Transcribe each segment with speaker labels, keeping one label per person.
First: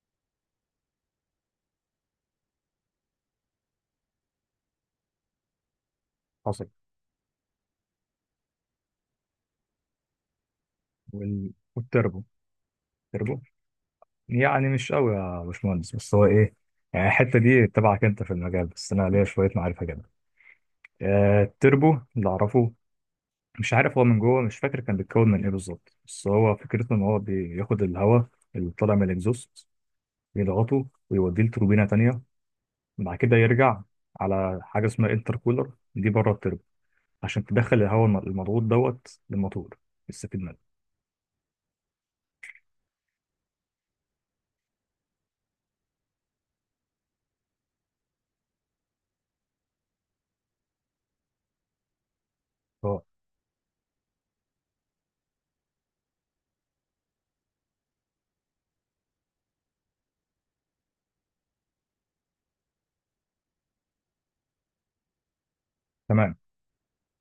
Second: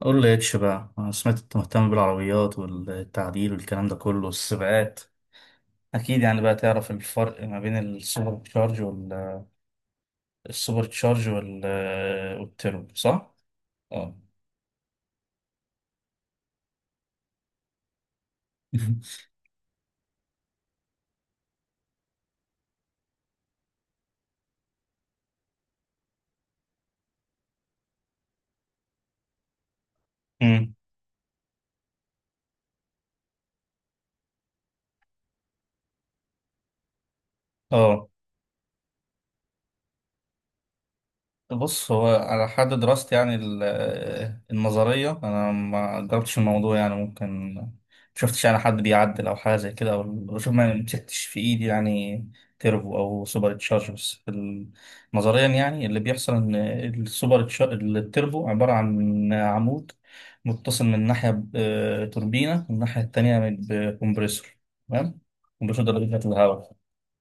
Speaker 1: قول لي اتش بقى، انا سمعت انت مهتم بالعربيات والتعديل والكلام ده كله والسباقات. اكيد يعني بقى
Speaker 2: حصل.
Speaker 1: تعرف الفرق ما بين السوبر تشارج وال، السوبر تشارج وال
Speaker 2: والتربو.
Speaker 1: والتربو، صح.
Speaker 2: تربو.
Speaker 1: اه.
Speaker 2: يعني مش قوي يا باشمهندس، بس هو ايه؟ يعني الحته دي تبعك انت في المجال، بس انا ليا شويه معرفه كده. التربو اللي اعرفه، مش عارف هو من جوه، مش فاكر كان بيتكون من ايه بالظبط، بس هو فكرته ان هو بياخد الهواء اللي طالع من الاكزوست،
Speaker 1: أمم.
Speaker 2: يضغطه ويوديه لتوربينه تانية، بعد كده يرجع على حاجه اسمها انتركولر دي بره التربو، عشان تدخل الهواء
Speaker 1: اه.
Speaker 2: المضغوط للموتور يستفيد منه.
Speaker 1: بص، هو على حد دراستي يعني ال- النظرية أنا ما جربتش الموضوع، يعني ممكن مشفتش يعني حد بيعدل أو حاجة زي كده أو بشوف، ما مسكتش في إيدي يعني تيربو
Speaker 2: اه،
Speaker 1: أو سوبر تشارجرز ال-، نظريا يعني اللي بيحصل إن السوبر تشا- التيربو عبارة عن عمود متصل من ناحية بتوربينة والناحية التانية بكمبريسور، تمام. كمبريسور ده اللي بيبعت
Speaker 2: تمام.
Speaker 1: الهواء.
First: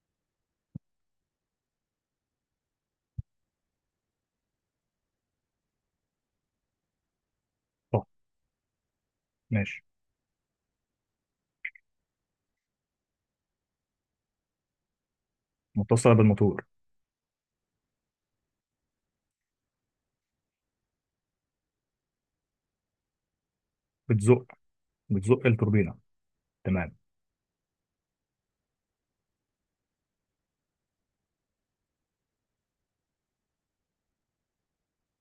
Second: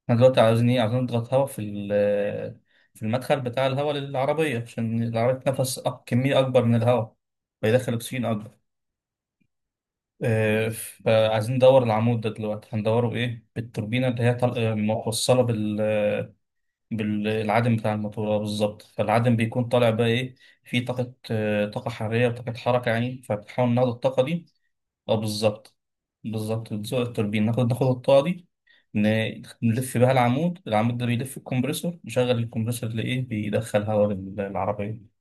Speaker 1: احنا دلوقتي عاوزين ايه؟ عاوزين نضغط هواء في ال- في المدخل بتاع الهواء للعربية، عشان العربية تنفس أك- كمية أكبر من الهواء، فيدخل
Speaker 2: طب
Speaker 1: أكسجين أكبر.
Speaker 2: ماشي.
Speaker 1: فعايزين ندور العمود ده دلوقتي، هندوره بإيه؟ بالتوربينة اللي هي طل- موصلة بال،
Speaker 2: متصله بالموتور.
Speaker 1: بالعدم بتاع الموتور، بالظبط. فالعدم بيكون طالع بقى إيه؟ فيه طاقة، طاقة حرارية وطاقة حركة يعني، فبنحاول ناخد الطاقة دي.
Speaker 2: بتزق.
Speaker 1: اه بالظبط.
Speaker 2: التوربينه.
Speaker 1: بالظبط
Speaker 2: تمام.
Speaker 1: بتزق التوربين، ناخد الطاقة دي، نلف بيها العمود، العمود ده بيلف الكمبريسور، نشغل الكمبريسور لإيه؟ بيدخل هواء للعربية.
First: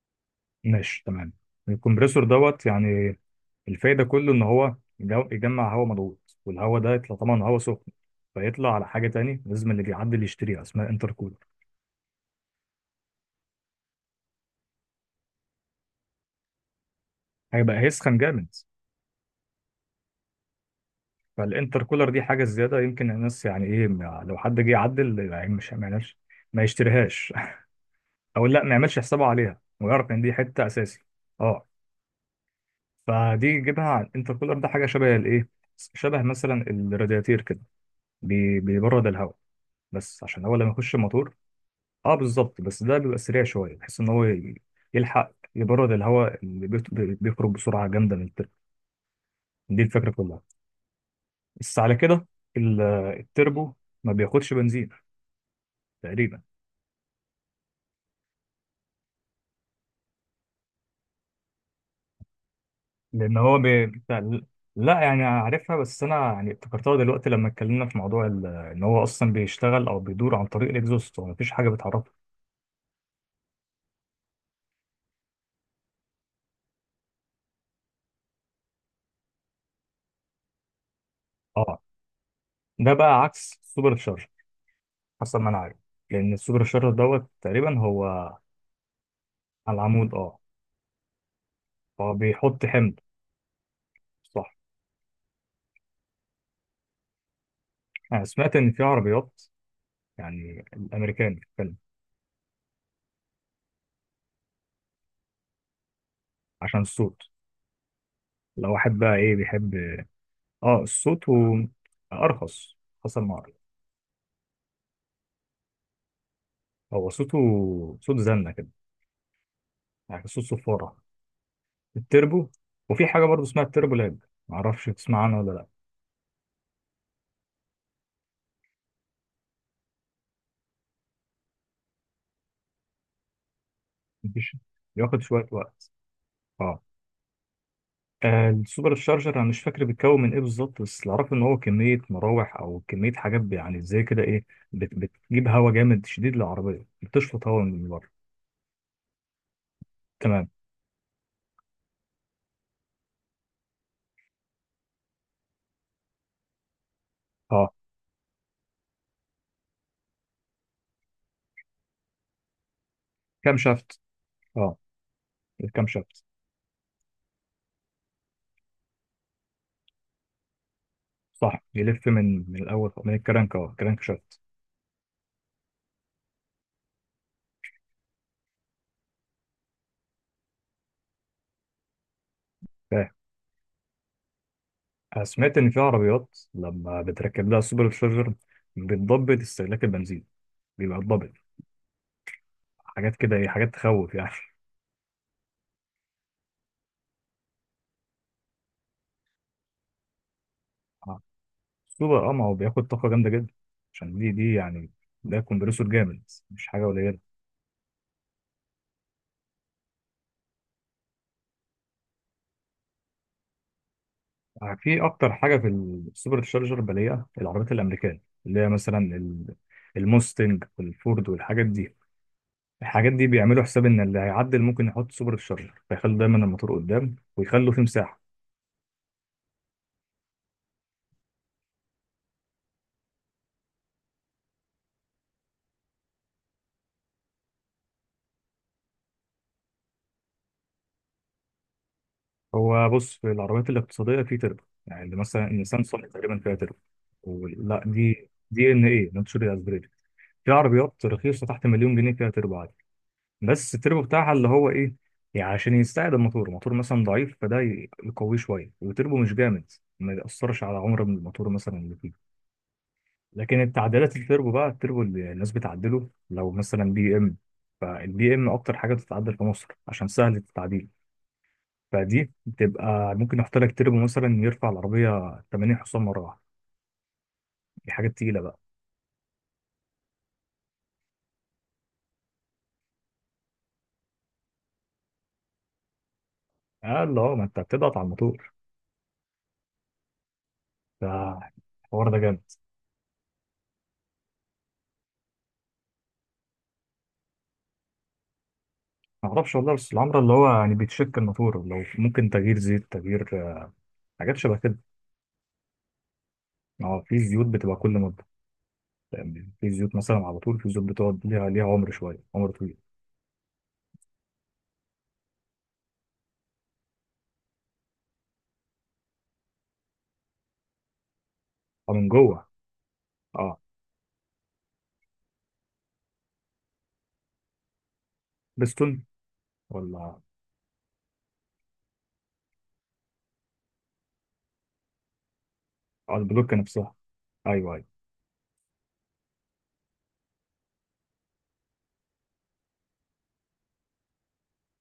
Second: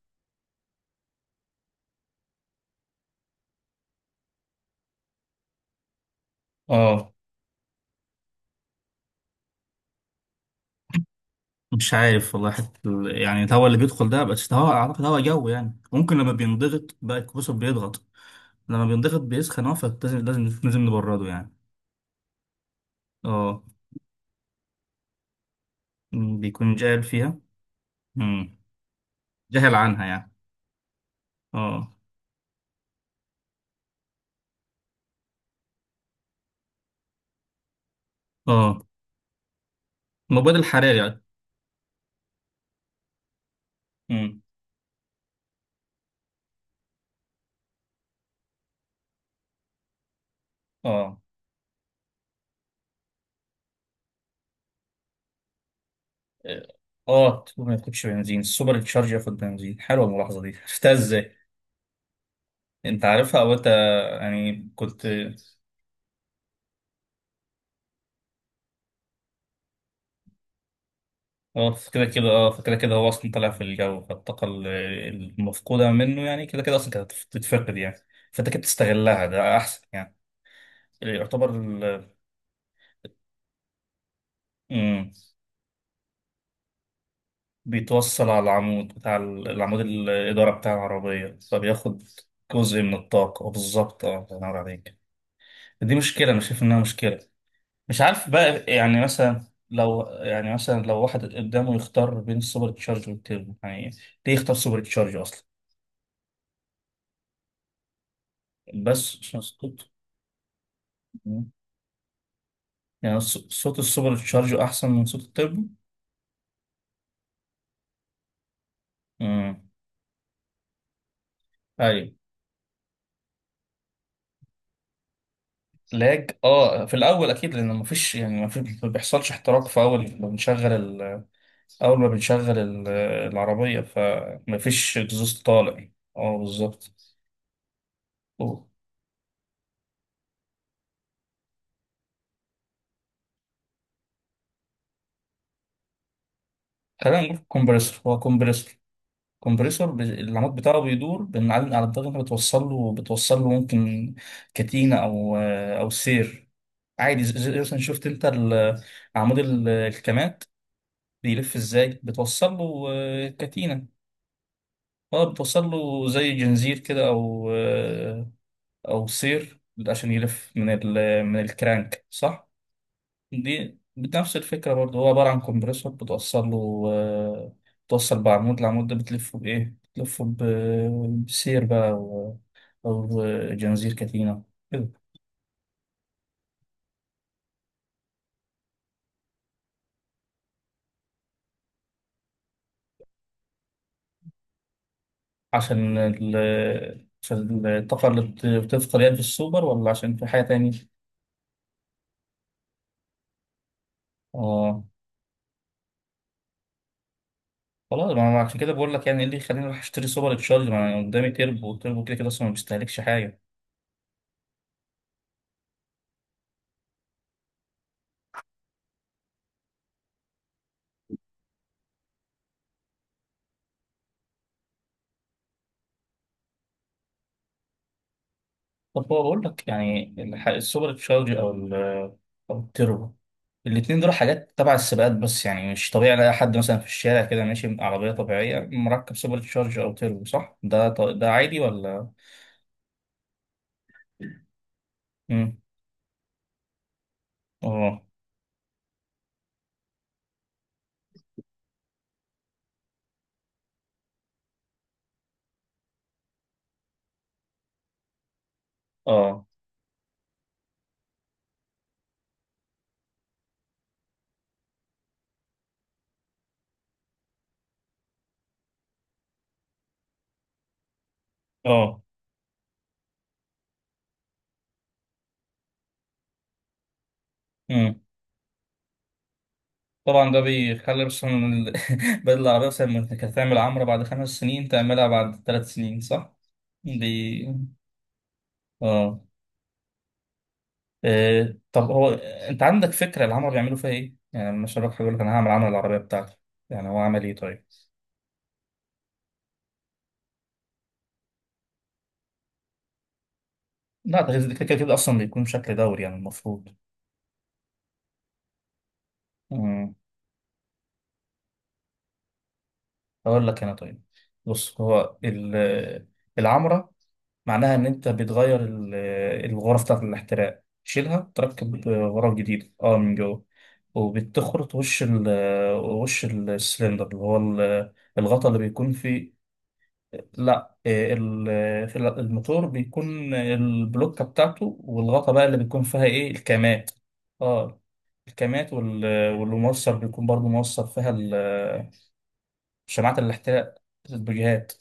Speaker 2: ماشي، تمام. الكمبريسور يعني الفايده كله ان هو يجمع هواء مضغوط، والهواء ده
Speaker 1: اه.
Speaker 2: يطلع طبعا هواء سخن، فيطلع على حاجه تاني لازم اللي بيعدي اللي يشتريها اسمها انتركولر.
Speaker 1: مش عارف والله، حتى ال- يعني الهواء اللي بيدخل ده بس هواء، أعتقد هواء جو يعني، ممكن لما بينضغط بقى، الكمبريسور
Speaker 2: هيبقى
Speaker 1: بيضغط،
Speaker 2: هيسخن جامد.
Speaker 1: لما بينضغط بيسخن، اه فلازم لازم نبرده يعني.
Speaker 2: فالانتركولر دي حاجه زياده يمكن الناس
Speaker 1: اه.
Speaker 2: يعني ايه لو حد جه يعدل يعني مش ما يعملش، ما
Speaker 1: بيكون جاهل
Speaker 2: يشتريهاش
Speaker 1: فيها.
Speaker 2: او
Speaker 1: مم.
Speaker 2: لا ما يعملش حسابه عليها
Speaker 1: جاهل عنها
Speaker 2: ويعرف ان
Speaker 1: يعني.
Speaker 2: دي حته اساسي. اه.
Speaker 1: اه.
Speaker 2: فدي يجيبها على الانتركولر ده حاجه شبه الايه، شبه مثلا الرادياتير كده،
Speaker 1: اه.
Speaker 2: بيبرد الهواء، بس عشان هو
Speaker 1: المبيد
Speaker 2: لما يخش
Speaker 1: الحراري يعني.
Speaker 2: الموتور. اه بالظبط، بس ده بيبقى سريع شويه بحيث ان هو
Speaker 1: مم.
Speaker 2: يلحق يبرد الهواء اللي بيخرج بسرعه جامده من التربو. دي الفكره كلها.
Speaker 1: اه.
Speaker 2: بس على كده، ال- التربو ما بياخدش بنزين تقريبا.
Speaker 1: اه تكون ما تاخدش بنزين، السوبر تشارج ياخد بنزين. حلوه الملاحظه دي، عرفتها ازاي؟ انت
Speaker 2: لان
Speaker 1: عارفها او
Speaker 2: هو
Speaker 1: انت يعني
Speaker 2: لا
Speaker 1: كنت،
Speaker 2: يعني عارفها، بس انا يعني افتكرتها دلوقتي لما اتكلمنا في موضوع ان هو اصلا بيشتغل او بيدور عن طريق الاكزوست، هو مفيش حاجه
Speaker 1: اه كده
Speaker 2: بتعرفه.
Speaker 1: كده اه، فكده كده هو اصلا طالع في الجو، فالطاقه ال- المفقوده منه يعني كده كده اصلا كانت تتفقد يعني، فانت كده بتستغلها، ده احسن يعني. يعتبر
Speaker 2: اه.
Speaker 1: ال-،
Speaker 2: ده بقى عكس السوبر تشارجر
Speaker 1: مم.
Speaker 2: حسب ما انا عارف. لان السوبر تشارجر تقريبا
Speaker 1: بيتوصل
Speaker 2: هو
Speaker 1: على العمود بتاع ال-
Speaker 2: على
Speaker 1: العمود
Speaker 2: العمود. اه،
Speaker 1: الاداره بتاع العربيه، فبياخد
Speaker 2: هو بيحط
Speaker 1: جزء من
Speaker 2: حمض.
Speaker 1: الطاقه، بالظبط اه. الله
Speaker 2: صح.
Speaker 1: ينور عليك. دي مشكله، انا شايف انها مشكله. مش
Speaker 2: انا
Speaker 1: عارف
Speaker 2: سمعت
Speaker 1: بقى
Speaker 2: ان في
Speaker 1: يعني
Speaker 2: عربيات،
Speaker 1: مثلا، لو يعني
Speaker 2: يعني
Speaker 1: مثلا لو واحد
Speaker 2: الامريكان
Speaker 1: قدامه
Speaker 2: بتتكلم،
Speaker 1: يختار بين السوبر تشارج والتيربو يعني، ليه يختار سوبر تشارج اصلا؟
Speaker 2: عشان الصوت. لو واحد بقى
Speaker 1: بس
Speaker 2: ايه
Speaker 1: عشان
Speaker 2: بيحب.
Speaker 1: صوت؟
Speaker 2: اه، الصوت ارخص.
Speaker 1: يعني
Speaker 2: حصل مع.
Speaker 1: ص- صوت السوبر تشارج احسن من صوت التيربو.
Speaker 2: هو صوته صوت زنة كده،
Speaker 1: امم.
Speaker 2: يعني صوت صفارة
Speaker 1: ايوه.
Speaker 2: التربو. وفي حاجة برضه اسمها التربو لاب، معرفش تسمع عنها ولا لا.
Speaker 1: لاج، اه في الاول اكيد، لان مفيش، يعني مفيش، ما بيحصلش احتراق في اول ما بنشغل ال- اول ما بنشغل ال- العربيه،
Speaker 2: مفيش.
Speaker 1: فمفيش
Speaker 2: بياخد
Speaker 1: اكزوست
Speaker 2: شوية
Speaker 1: طالع.
Speaker 2: وقت.
Speaker 1: اه
Speaker 2: اه.
Speaker 1: بالظبط. أوه.
Speaker 2: السوبر شارجر انا مش فاكر بيتكون من ايه بالظبط، بس اللي اعرفه ان هو كميه مراوح او كميه حاجات ب- يعني زي كده ايه. بت- بتجيب هواء جامد شديد للعربيه،
Speaker 1: خلينا نقول
Speaker 2: بتشفط هواء من
Speaker 1: كومبريسور،
Speaker 2: بره.
Speaker 1: هو كومبريسور، كومبريسور
Speaker 2: تمام.
Speaker 1: العمود بتاعه بيدور، بنعلم على الضغط، انت بتوصل له، بتوصل له ممكن كتينة او او سير، عادي زي
Speaker 2: اه،
Speaker 1: مثلا شفت انت ال- عمود ال- الكمات بيلف ازاي، بتوصل له
Speaker 2: كام
Speaker 1: كتينة،
Speaker 2: شافت. اه،
Speaker 1: اه بتوصل
Speaker 2: الكام
Speaker 1: له
Speaker 2: شافت.
Speaker 1: زي جنزير كده، او او سير، عشان يلف من ال- من
Speaker 2: صح،
Speaker 1: الكرانك
Speaker 2: يلف
Speaker 1: صح.
Speaker 2: من الاول من الكرنك. اه،
Speaker 1: دي
Speaker 2: كرنك
Speaker 1: بنفس
Speaker 2: شافت.
Speaker 1: الفكرة برضه، هو عبارة عن كومبريسور، بتوصل له بتوصل بعمود، العمود ده بتلفه بإيه؟ بتلفه ب- بسير بقى، أو أو
Speaker 2: فاهم.
Speaker 1: جنزير كتينة كده.
Speaker 2: أنا سمعت ان في عربيات لما بتركب لها سوبر شارجر، بتضبط استهلاك البنزين، بيبقى الضبط حاجات كده ايه، حاجات تخوف يعني.
Speaker 1: عشان ال، عشان الطاقة اللي بت- بتدخل يعني في السوبر، ولا عشان في حاجة تانية؟
Speaker 2: سوبر، اه ما هو بياخد طاقة جامدة جدا عشان دي
Speaker 1: آه.
Speaker 2: يعني ده كومبريسور جامد، مش حاجة قليلة.
Speaker 1: خلاص، ما أنا عشان كده بقول لك يعني إيه اللي يخليني أروح أشتري سوبر تشارج؟ ما أنا قدامي تربو، والتربو كده كده أصلا ما بيستهلكش حاجة.
Speaker 2: في أكتر حاجة في السوبر تشارجر بلاقيها العربيات الأمريكية، اللي هي مثلا الموستنج والفورد والحاجات دي. الحاجات دي بيعملوا حساب إن اللي هيعدل ممكن يحط سوبر تشارجر، فيخلوا دايما الموتور قدام ويخلوا فيه مساحة.
Speaker 1: طب هو بقول لك يعني الح- السوبر تشارج، او ال- او التربو، الاتنين دول حاجات تبع السباقات، بس يعني مش طبيعي الاقي حد مثلا في الشارع كده ماشي بعربيه طبيعيه مركب سوبر تشارج او تربو، صح؟ ده ط- ده عادي ولا؟
Speaker 2: هو بص، في العربيات الاقتصادية في تربو، يعني اللي مثلا
Speaker 1: امم.
Speaker 2: النيسان صني تقريبا فيها تربو. لا،
Speaker 1: اه.
Speaker 2: دي دي ان ايه، ناتشورال اسبريتد. في عربيات رخيصة تحت مليون جنيه فيها تربو عادي. بس التربو بتاعها اللي هو ايه، يعني عشان يستعد الموتور، الموتور مثلا ضعيف، فده يقويه شويه، والتربو مش
Speaker 1: اه.
Speaker 2: جامد، ما يأثرش على عمر من الموتور مثلا اللي فيه. لكن التعديلات التربو بقى، التربو اللي الناس بتعدله لو مثلا بي ام، فالبي ام اكتر حاجه بتتعدل في مصر عشان سهل التعديل.
Speaker 1: اه.
Speaker 2: فدي بتبقى ممكن احط لك تربو مثلا يرفع العربيه 80 حصان مره واحده. دي
Speaker 1: امم.
Speaker 2: حاجه تقيله بقى.
Speaker 1: طبعا ده بيخلي مثلا ال- بدل العربيه مثلا ما كانت تعمل عمره بعد خمس سنين تعملها بعد ثلاث سنين، صح.
Speaker 2: قال اه، ما
Speaker 1: دي،
Speaker 2: انت بتضغط على الموتور.
Speaker 1: اه. طب هو
Speaker 2: فالحوار ده جامد.
Speaker 1: انت عندك فكره العمر بيعملوا فيها ايه؟ يعني لما شباب حاجه يقول لك انا هعمل عمل العربيه بتاعتي، يعني هو عمل ايه طيب؟
Speaker 2: ما اعرفش والله، بس العمرة اللي هو يعني بيتشك الموتور، لو ممكن تغيير زيت، تغيير
Speaker 1: لا،
Speaker 2: حاجات
Speaker 1: ده كده
Speaker 2: شبه
Speaker 1: كده
Speaker 2: كده.
Speaker 1: كده اصلا بيكون بشكل دوري يعني، المفروض.
Speaker 2: اه، في زيوت بتبقى كل مده، يعني في
Speaker 1: مم.
Speaker 2: زيوت مثلا على طول، في زيوت بتقعد ليها عمر شويه، عمر طويل.
Speaker 1: اقول لك انا، طيب. بص هو ال- العمره، معناها ان انت بتغير ال- الغرف بتاعت الاحتراق، تشيلها تركب
Speaker 2: اه من
Speaker 1: غرف
Speaker 2: جوه.
Speaker 1: جديده اه من جوه،
Speaker 2: اه.
Speaker 1: وبتخرط وش ال، وش السلندر اللي هو ال- الغطا اللي بيكون
Speaker 2: بستون
Speaker 1: فيه،
Speaker 2: ولا.
Speaker 1: لا إيه، ال- في ال- الموتور بيكون البلوكة بتاعته، والغطا بقى اللي بيكون فيها
Speaker 2: اه،
Speaker 1: ايه،
Speaker 2: البلوكه
Speaker 1: الكامات.
Speaker 2: نفسها. ايوه
Speaker 1: اه.
Speaker 2: ايوه.
Speaker 1: الكامات وال- والموصل بيكون برضو موصل فيها ال- شماعات الاحتراق، الاتجاهات.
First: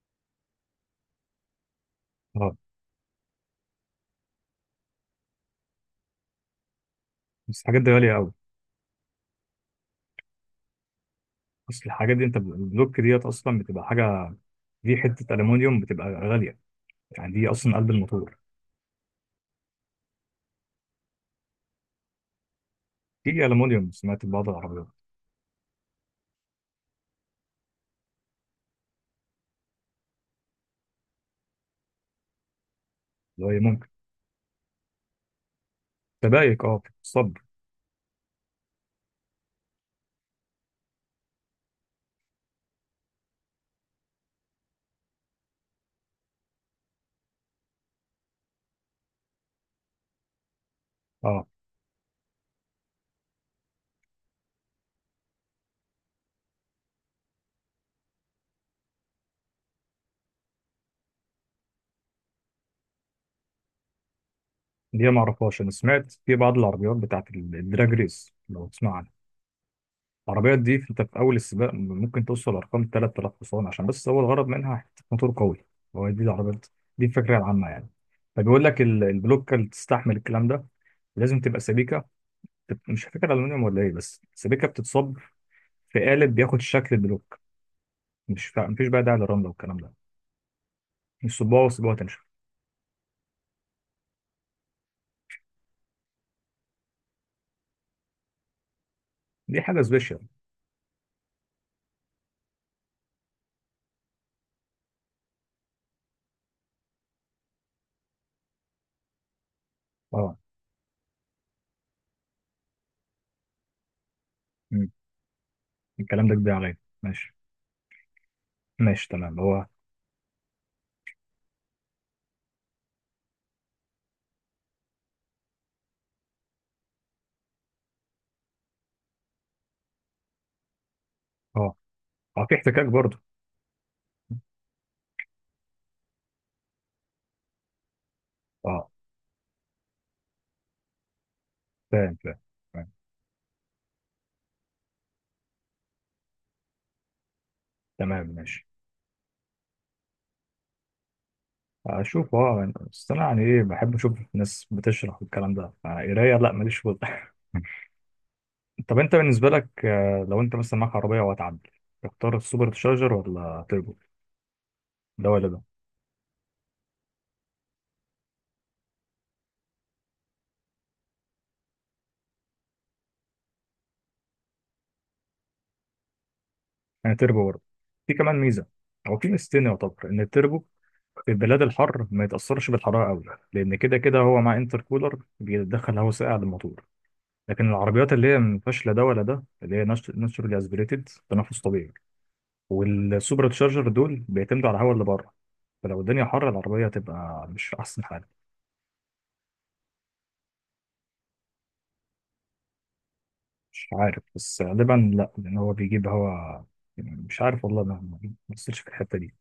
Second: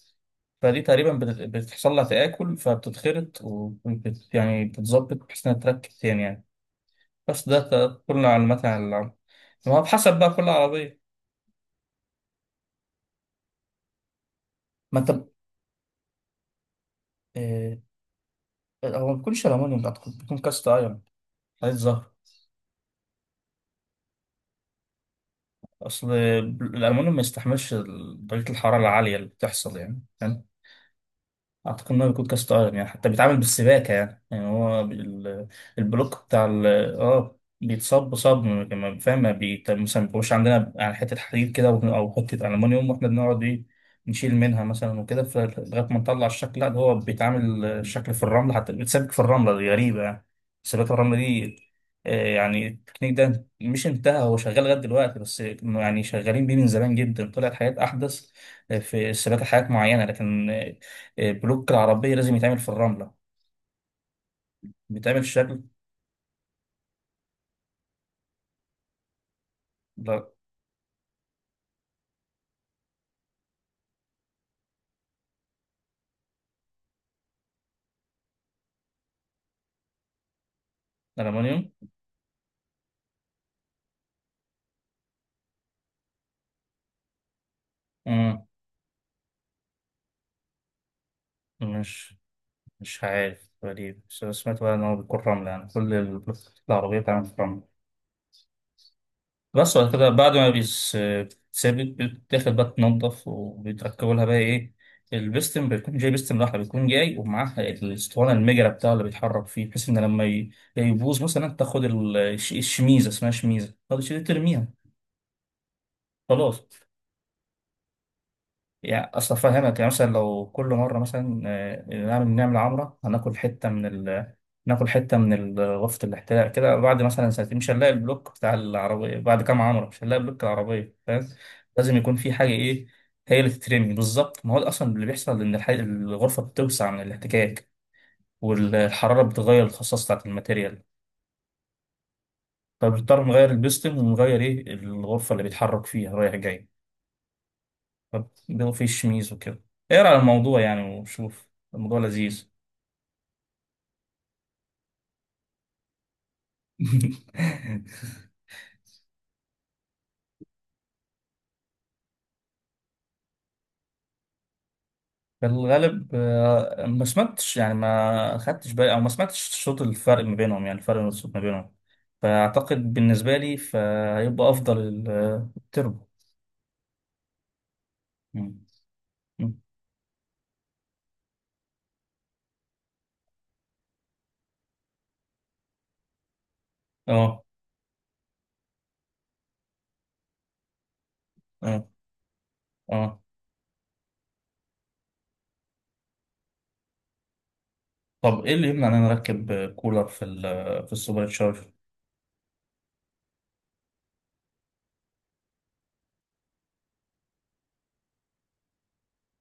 Speaker 1: فدي تقريبا بت- بتحصل لها
Speaker 2: اه.
Speaker 1: تآكل، فبتتخرط، وبت يعني بتتظبط بحيث انها تركب تاني يعني. بس ده
Speaker 2: بس الحاجات دي
Speaker 1: ت-
Speaker 2: غاليه
Speaker 1: كل
Speaker 2: قوي.
Speaker 1: معلومات عن العربية، ما هو بحسب بقى كل عربية.
Speaker 2: اصل الحاجات دي انت ب- البلوك ديت اصلا بتبقى حاجه، دي
Speaker 1: ما انت
Speaker 2: حته الومنيوم بتبقى غاليه، يعني دي اصلا
Speaker 1: إيه،
Speaker 2: قلب الموتور.
Speaker 1: هو ما بيكونش الألمونيوم، أعتقد بيكون كاست أيرون، حديد زهر.
Speaker 2: في الومنيوم، سمعت بعض العربيات،
Speaker 1: اصل الالومنيوم ما يستحملش درجه الحراره العاليه اللي بتحصل يعني، اعتقد انه بيكون كاس عالم يعني، حتى بيتعامل
Speaker 2: اللي هي ممكن
Speaker 1: بالسباكه يعني، يعني هو البلوك بتاع ال-،
Speaker 2: سبائك، اه الصب.
Speaker 1: اه بيتصب صب، ما- فاهم؟ ما بيت- مثلا ما بيبقاش عندنا يعني حته حديد كده او أو حته المونيوم، واحنا بنقعد ايه نشيل منها مثلا وكده، ف- لغايه ما نطلع الشكل. لا، ده هو بيتعامل الشكل في الرمله، حتى بيتسابك في الرمله، دي غريبه يعني، سباكه الرمله
Speaker 2: اه،
Speaker 1: دي. يعني التكنيك ده مش انتهى، هو شغال لغايه دلوقتي، بس إنه يعني شغالين بيه من زمان جدا، طلعت حاجات احدث في السباكه، حاجات معينه، لكن البلوك العربية لازم يتعمل في الرملة،
Speaker 2: دي ما
Speaker 1: بيتعمل في شكل.
Speaker 2: اعرفهاش. انا سمعت في بعض العربيات بتاعت الدراج ريس، لو تسمع عنها.
Speaker 1: لا-
Speaker 2: العربيات دي في- انت في اول السباق ممكن توصل ارقام 3000 حصان، عشان بس هو الغرض منها حته موتور قوي. هو دي العربيات، دي الفكره العامه يعني. فبيقول لك البلوكه اللي تستحمل الكلام ده لازم تبقى
Speaker 1: ألمونيوم.
Speaker 2: سبيكه. مش فاكر الومنيوم ولا ايه، بس سبيكه بتتصب في قالب بياخد شكل البلوك.
Speaker 1: مم.
Speaker 2: مش فا... مفيش بقى داعي للرمله والكلام ده، مش صباعه وسيبوها
Speaker 1: مش
Speaker 2: تنشف.
Speaker 1: مش عارف، غريب، بس أنا سمعت بقى إن هو بيكون رملة، يعني كل البلوك العربية بتتعمل في الرملة،
Speaker 2: دي
Speaker 1: بس
Speaker 2: حاجه
Speaker 1: بعد كده،
Speaker 2: سبيشال.
Speaker 1: بعد ما بيس- بتتثبت، بتاخد بقى تنضف، وبيتركبوا لها بقى إيه، البستم بيكون جاي، بستم لوحده بيكون جاي، ومعاها الاسطوانة المجرة بتاعه اللي بيتحرك فيه، بحيث إن لما
Speaker 2: اه.
Speaker 1: يبوظ مثلا، تاخد ال- الش- الشميزة، اسمها شميزة، تاخد الشميزة ترميها.
Speaker 2: مم. الكلام ده كبير
Speaker 1: خلاص،
Speaker 2: عليا. ماشي.
Speaker 1: يعني
Speaker 2: ماشي
Speaker 1: اصل
Speaker 2: تمام هو.
Speaker 1: افهمك يعني، مثلا لو كل مره مثلا نعمل عمره، هناكل حته من ال... ناكل حته من ال- غرفه الاحتلال كده، بعد مثلا سنتين مش هنلاقي البلوك بتاع العربيه، بعد كام عمره مش هنلاقي بلوك العربيه، فاهم؟
Speaker 2: اه.
Speaker 1: لازم يكون في
Speaker 2: اه،
Speaker 1: حاجه
Speaker 2: في احتكاك
Speaker 1: ايه،
Speaker 2: برضه.
Speaker 1: هي اللي تترمي بالظبط، ما هو ده اصلا اللي بيحصل، ان الح... الغرفه بتوسع من الاحتكاك،
Speaker 2: اه.
Speaker 1: والحراره بتغير الخاصيه بتاعت الماتيريال.
Speaker 2: فاهم، فاهم، فاهم.
Speaker 1: فبنضطر نغير البيستم، ونغير ايه، الغرفه اللي بيتحرك فيها رايح جاي،
Speaker 2: تمام، ماشي.
Speaker 1: فبيضوا فيه الشميز وكده. اقرا على الموضوع يعني وشوف، الموضوع
Speaker 2: اشوف
Speaker 1: لذيذ.
Speaker 2: اه يعني، بس انا يعني ايه، بحب اشوف ناس بتشرح، والكلام ده قرايه لا ماليش فل. طب انت بالنسبه لك، لو انت مثلا معاك عربيه وهتعدل، تختار السوبر تشارجر ولا تربو؟ ده
Speaker 1: في
Speaker 2: ولا ده؟
Speaker 1: الغالب ما سمعتش يعني، ما خدتش بالي او ما سمعتش صوت الفرق ما بينهم يعني، الفرق الصوت ما بينهم، فاعتقد بالنسبه لي فهيبقى افضل ال- التربو.
Speaker 2: انا تربو برضه. في كمان
Speaker 1: مم.
Speaker 2: ميزه، هو في
Speaker 1: مم.
Speaker 2: ميزتين يعتبر ان التربو في البلاد الحر ما يتاثرش بالحراره قوي، لان كده كده هو مع انتر كولر بيدخل هواء ساقع للموتور.
Speaker 1: اه.
Speaker 2: لكن العربيات اللي هي ما فيهاش لا ده ولا ده، اللي هي ناتشورالي اسبريتد، تنفس
Speaker 1: اه.
Speaker 2: طبيعي،
Speaker 1: اه.
Speaker 2: والسوبر تشارجر دول بيعتمدوا على الهواء اللي بره. فلو الدنيا حر العربية هتبقى مش في أحسن حال.
Speaker 1: طب ايه اللي يمنع ان انا اركب كولر في ال في السوبر تشارجر؟
Speaker 2: مش عارف، بس غالبا لأ، لأن هو بيجيب هوا، يعني مش عارف والله، ما بصيتش في الحتة دي.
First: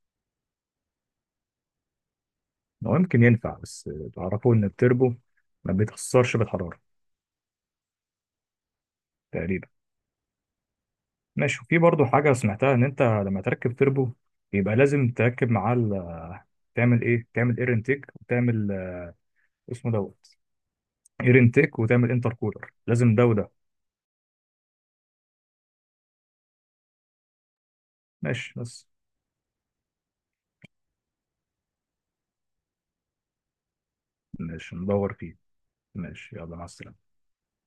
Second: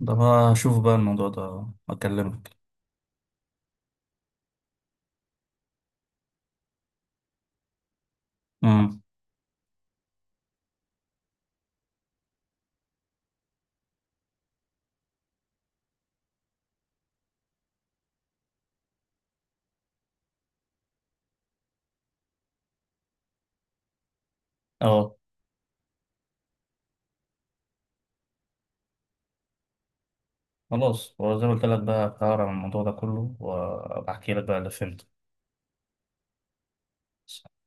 Speaker 1: ده بقى اشوف بقى الموضوع ده، اكلمك.
Speaker 2: هو يمكن ينفع، بس تعرفوا إن التربو ما بيتأثرش بالحرارة
Speaker 1: امم.
Speaker 2: تقريبا. ماشي. وفي برضو حاجة سمعتها إن أنت لما تركب تربو، يبقى لازم تركب معاه تعمل إيه؟ تعمل إير انتيك وتعمل اسمه إير انتيك وتعمل انتر كولر، لازم ده وده.
Speaker 1: اه.
Speaker 2: ماشي بس.
Speaker 1: خلاص، وزي ما قلت لك بقى هقرا عن الموضوع ده كله وبحكي لك بقى اللي
Speaker 2: ماشي،
Speaker 1: فهمته.
Speaker 2: ندور فيه. ماشي، يلا مع السلامة.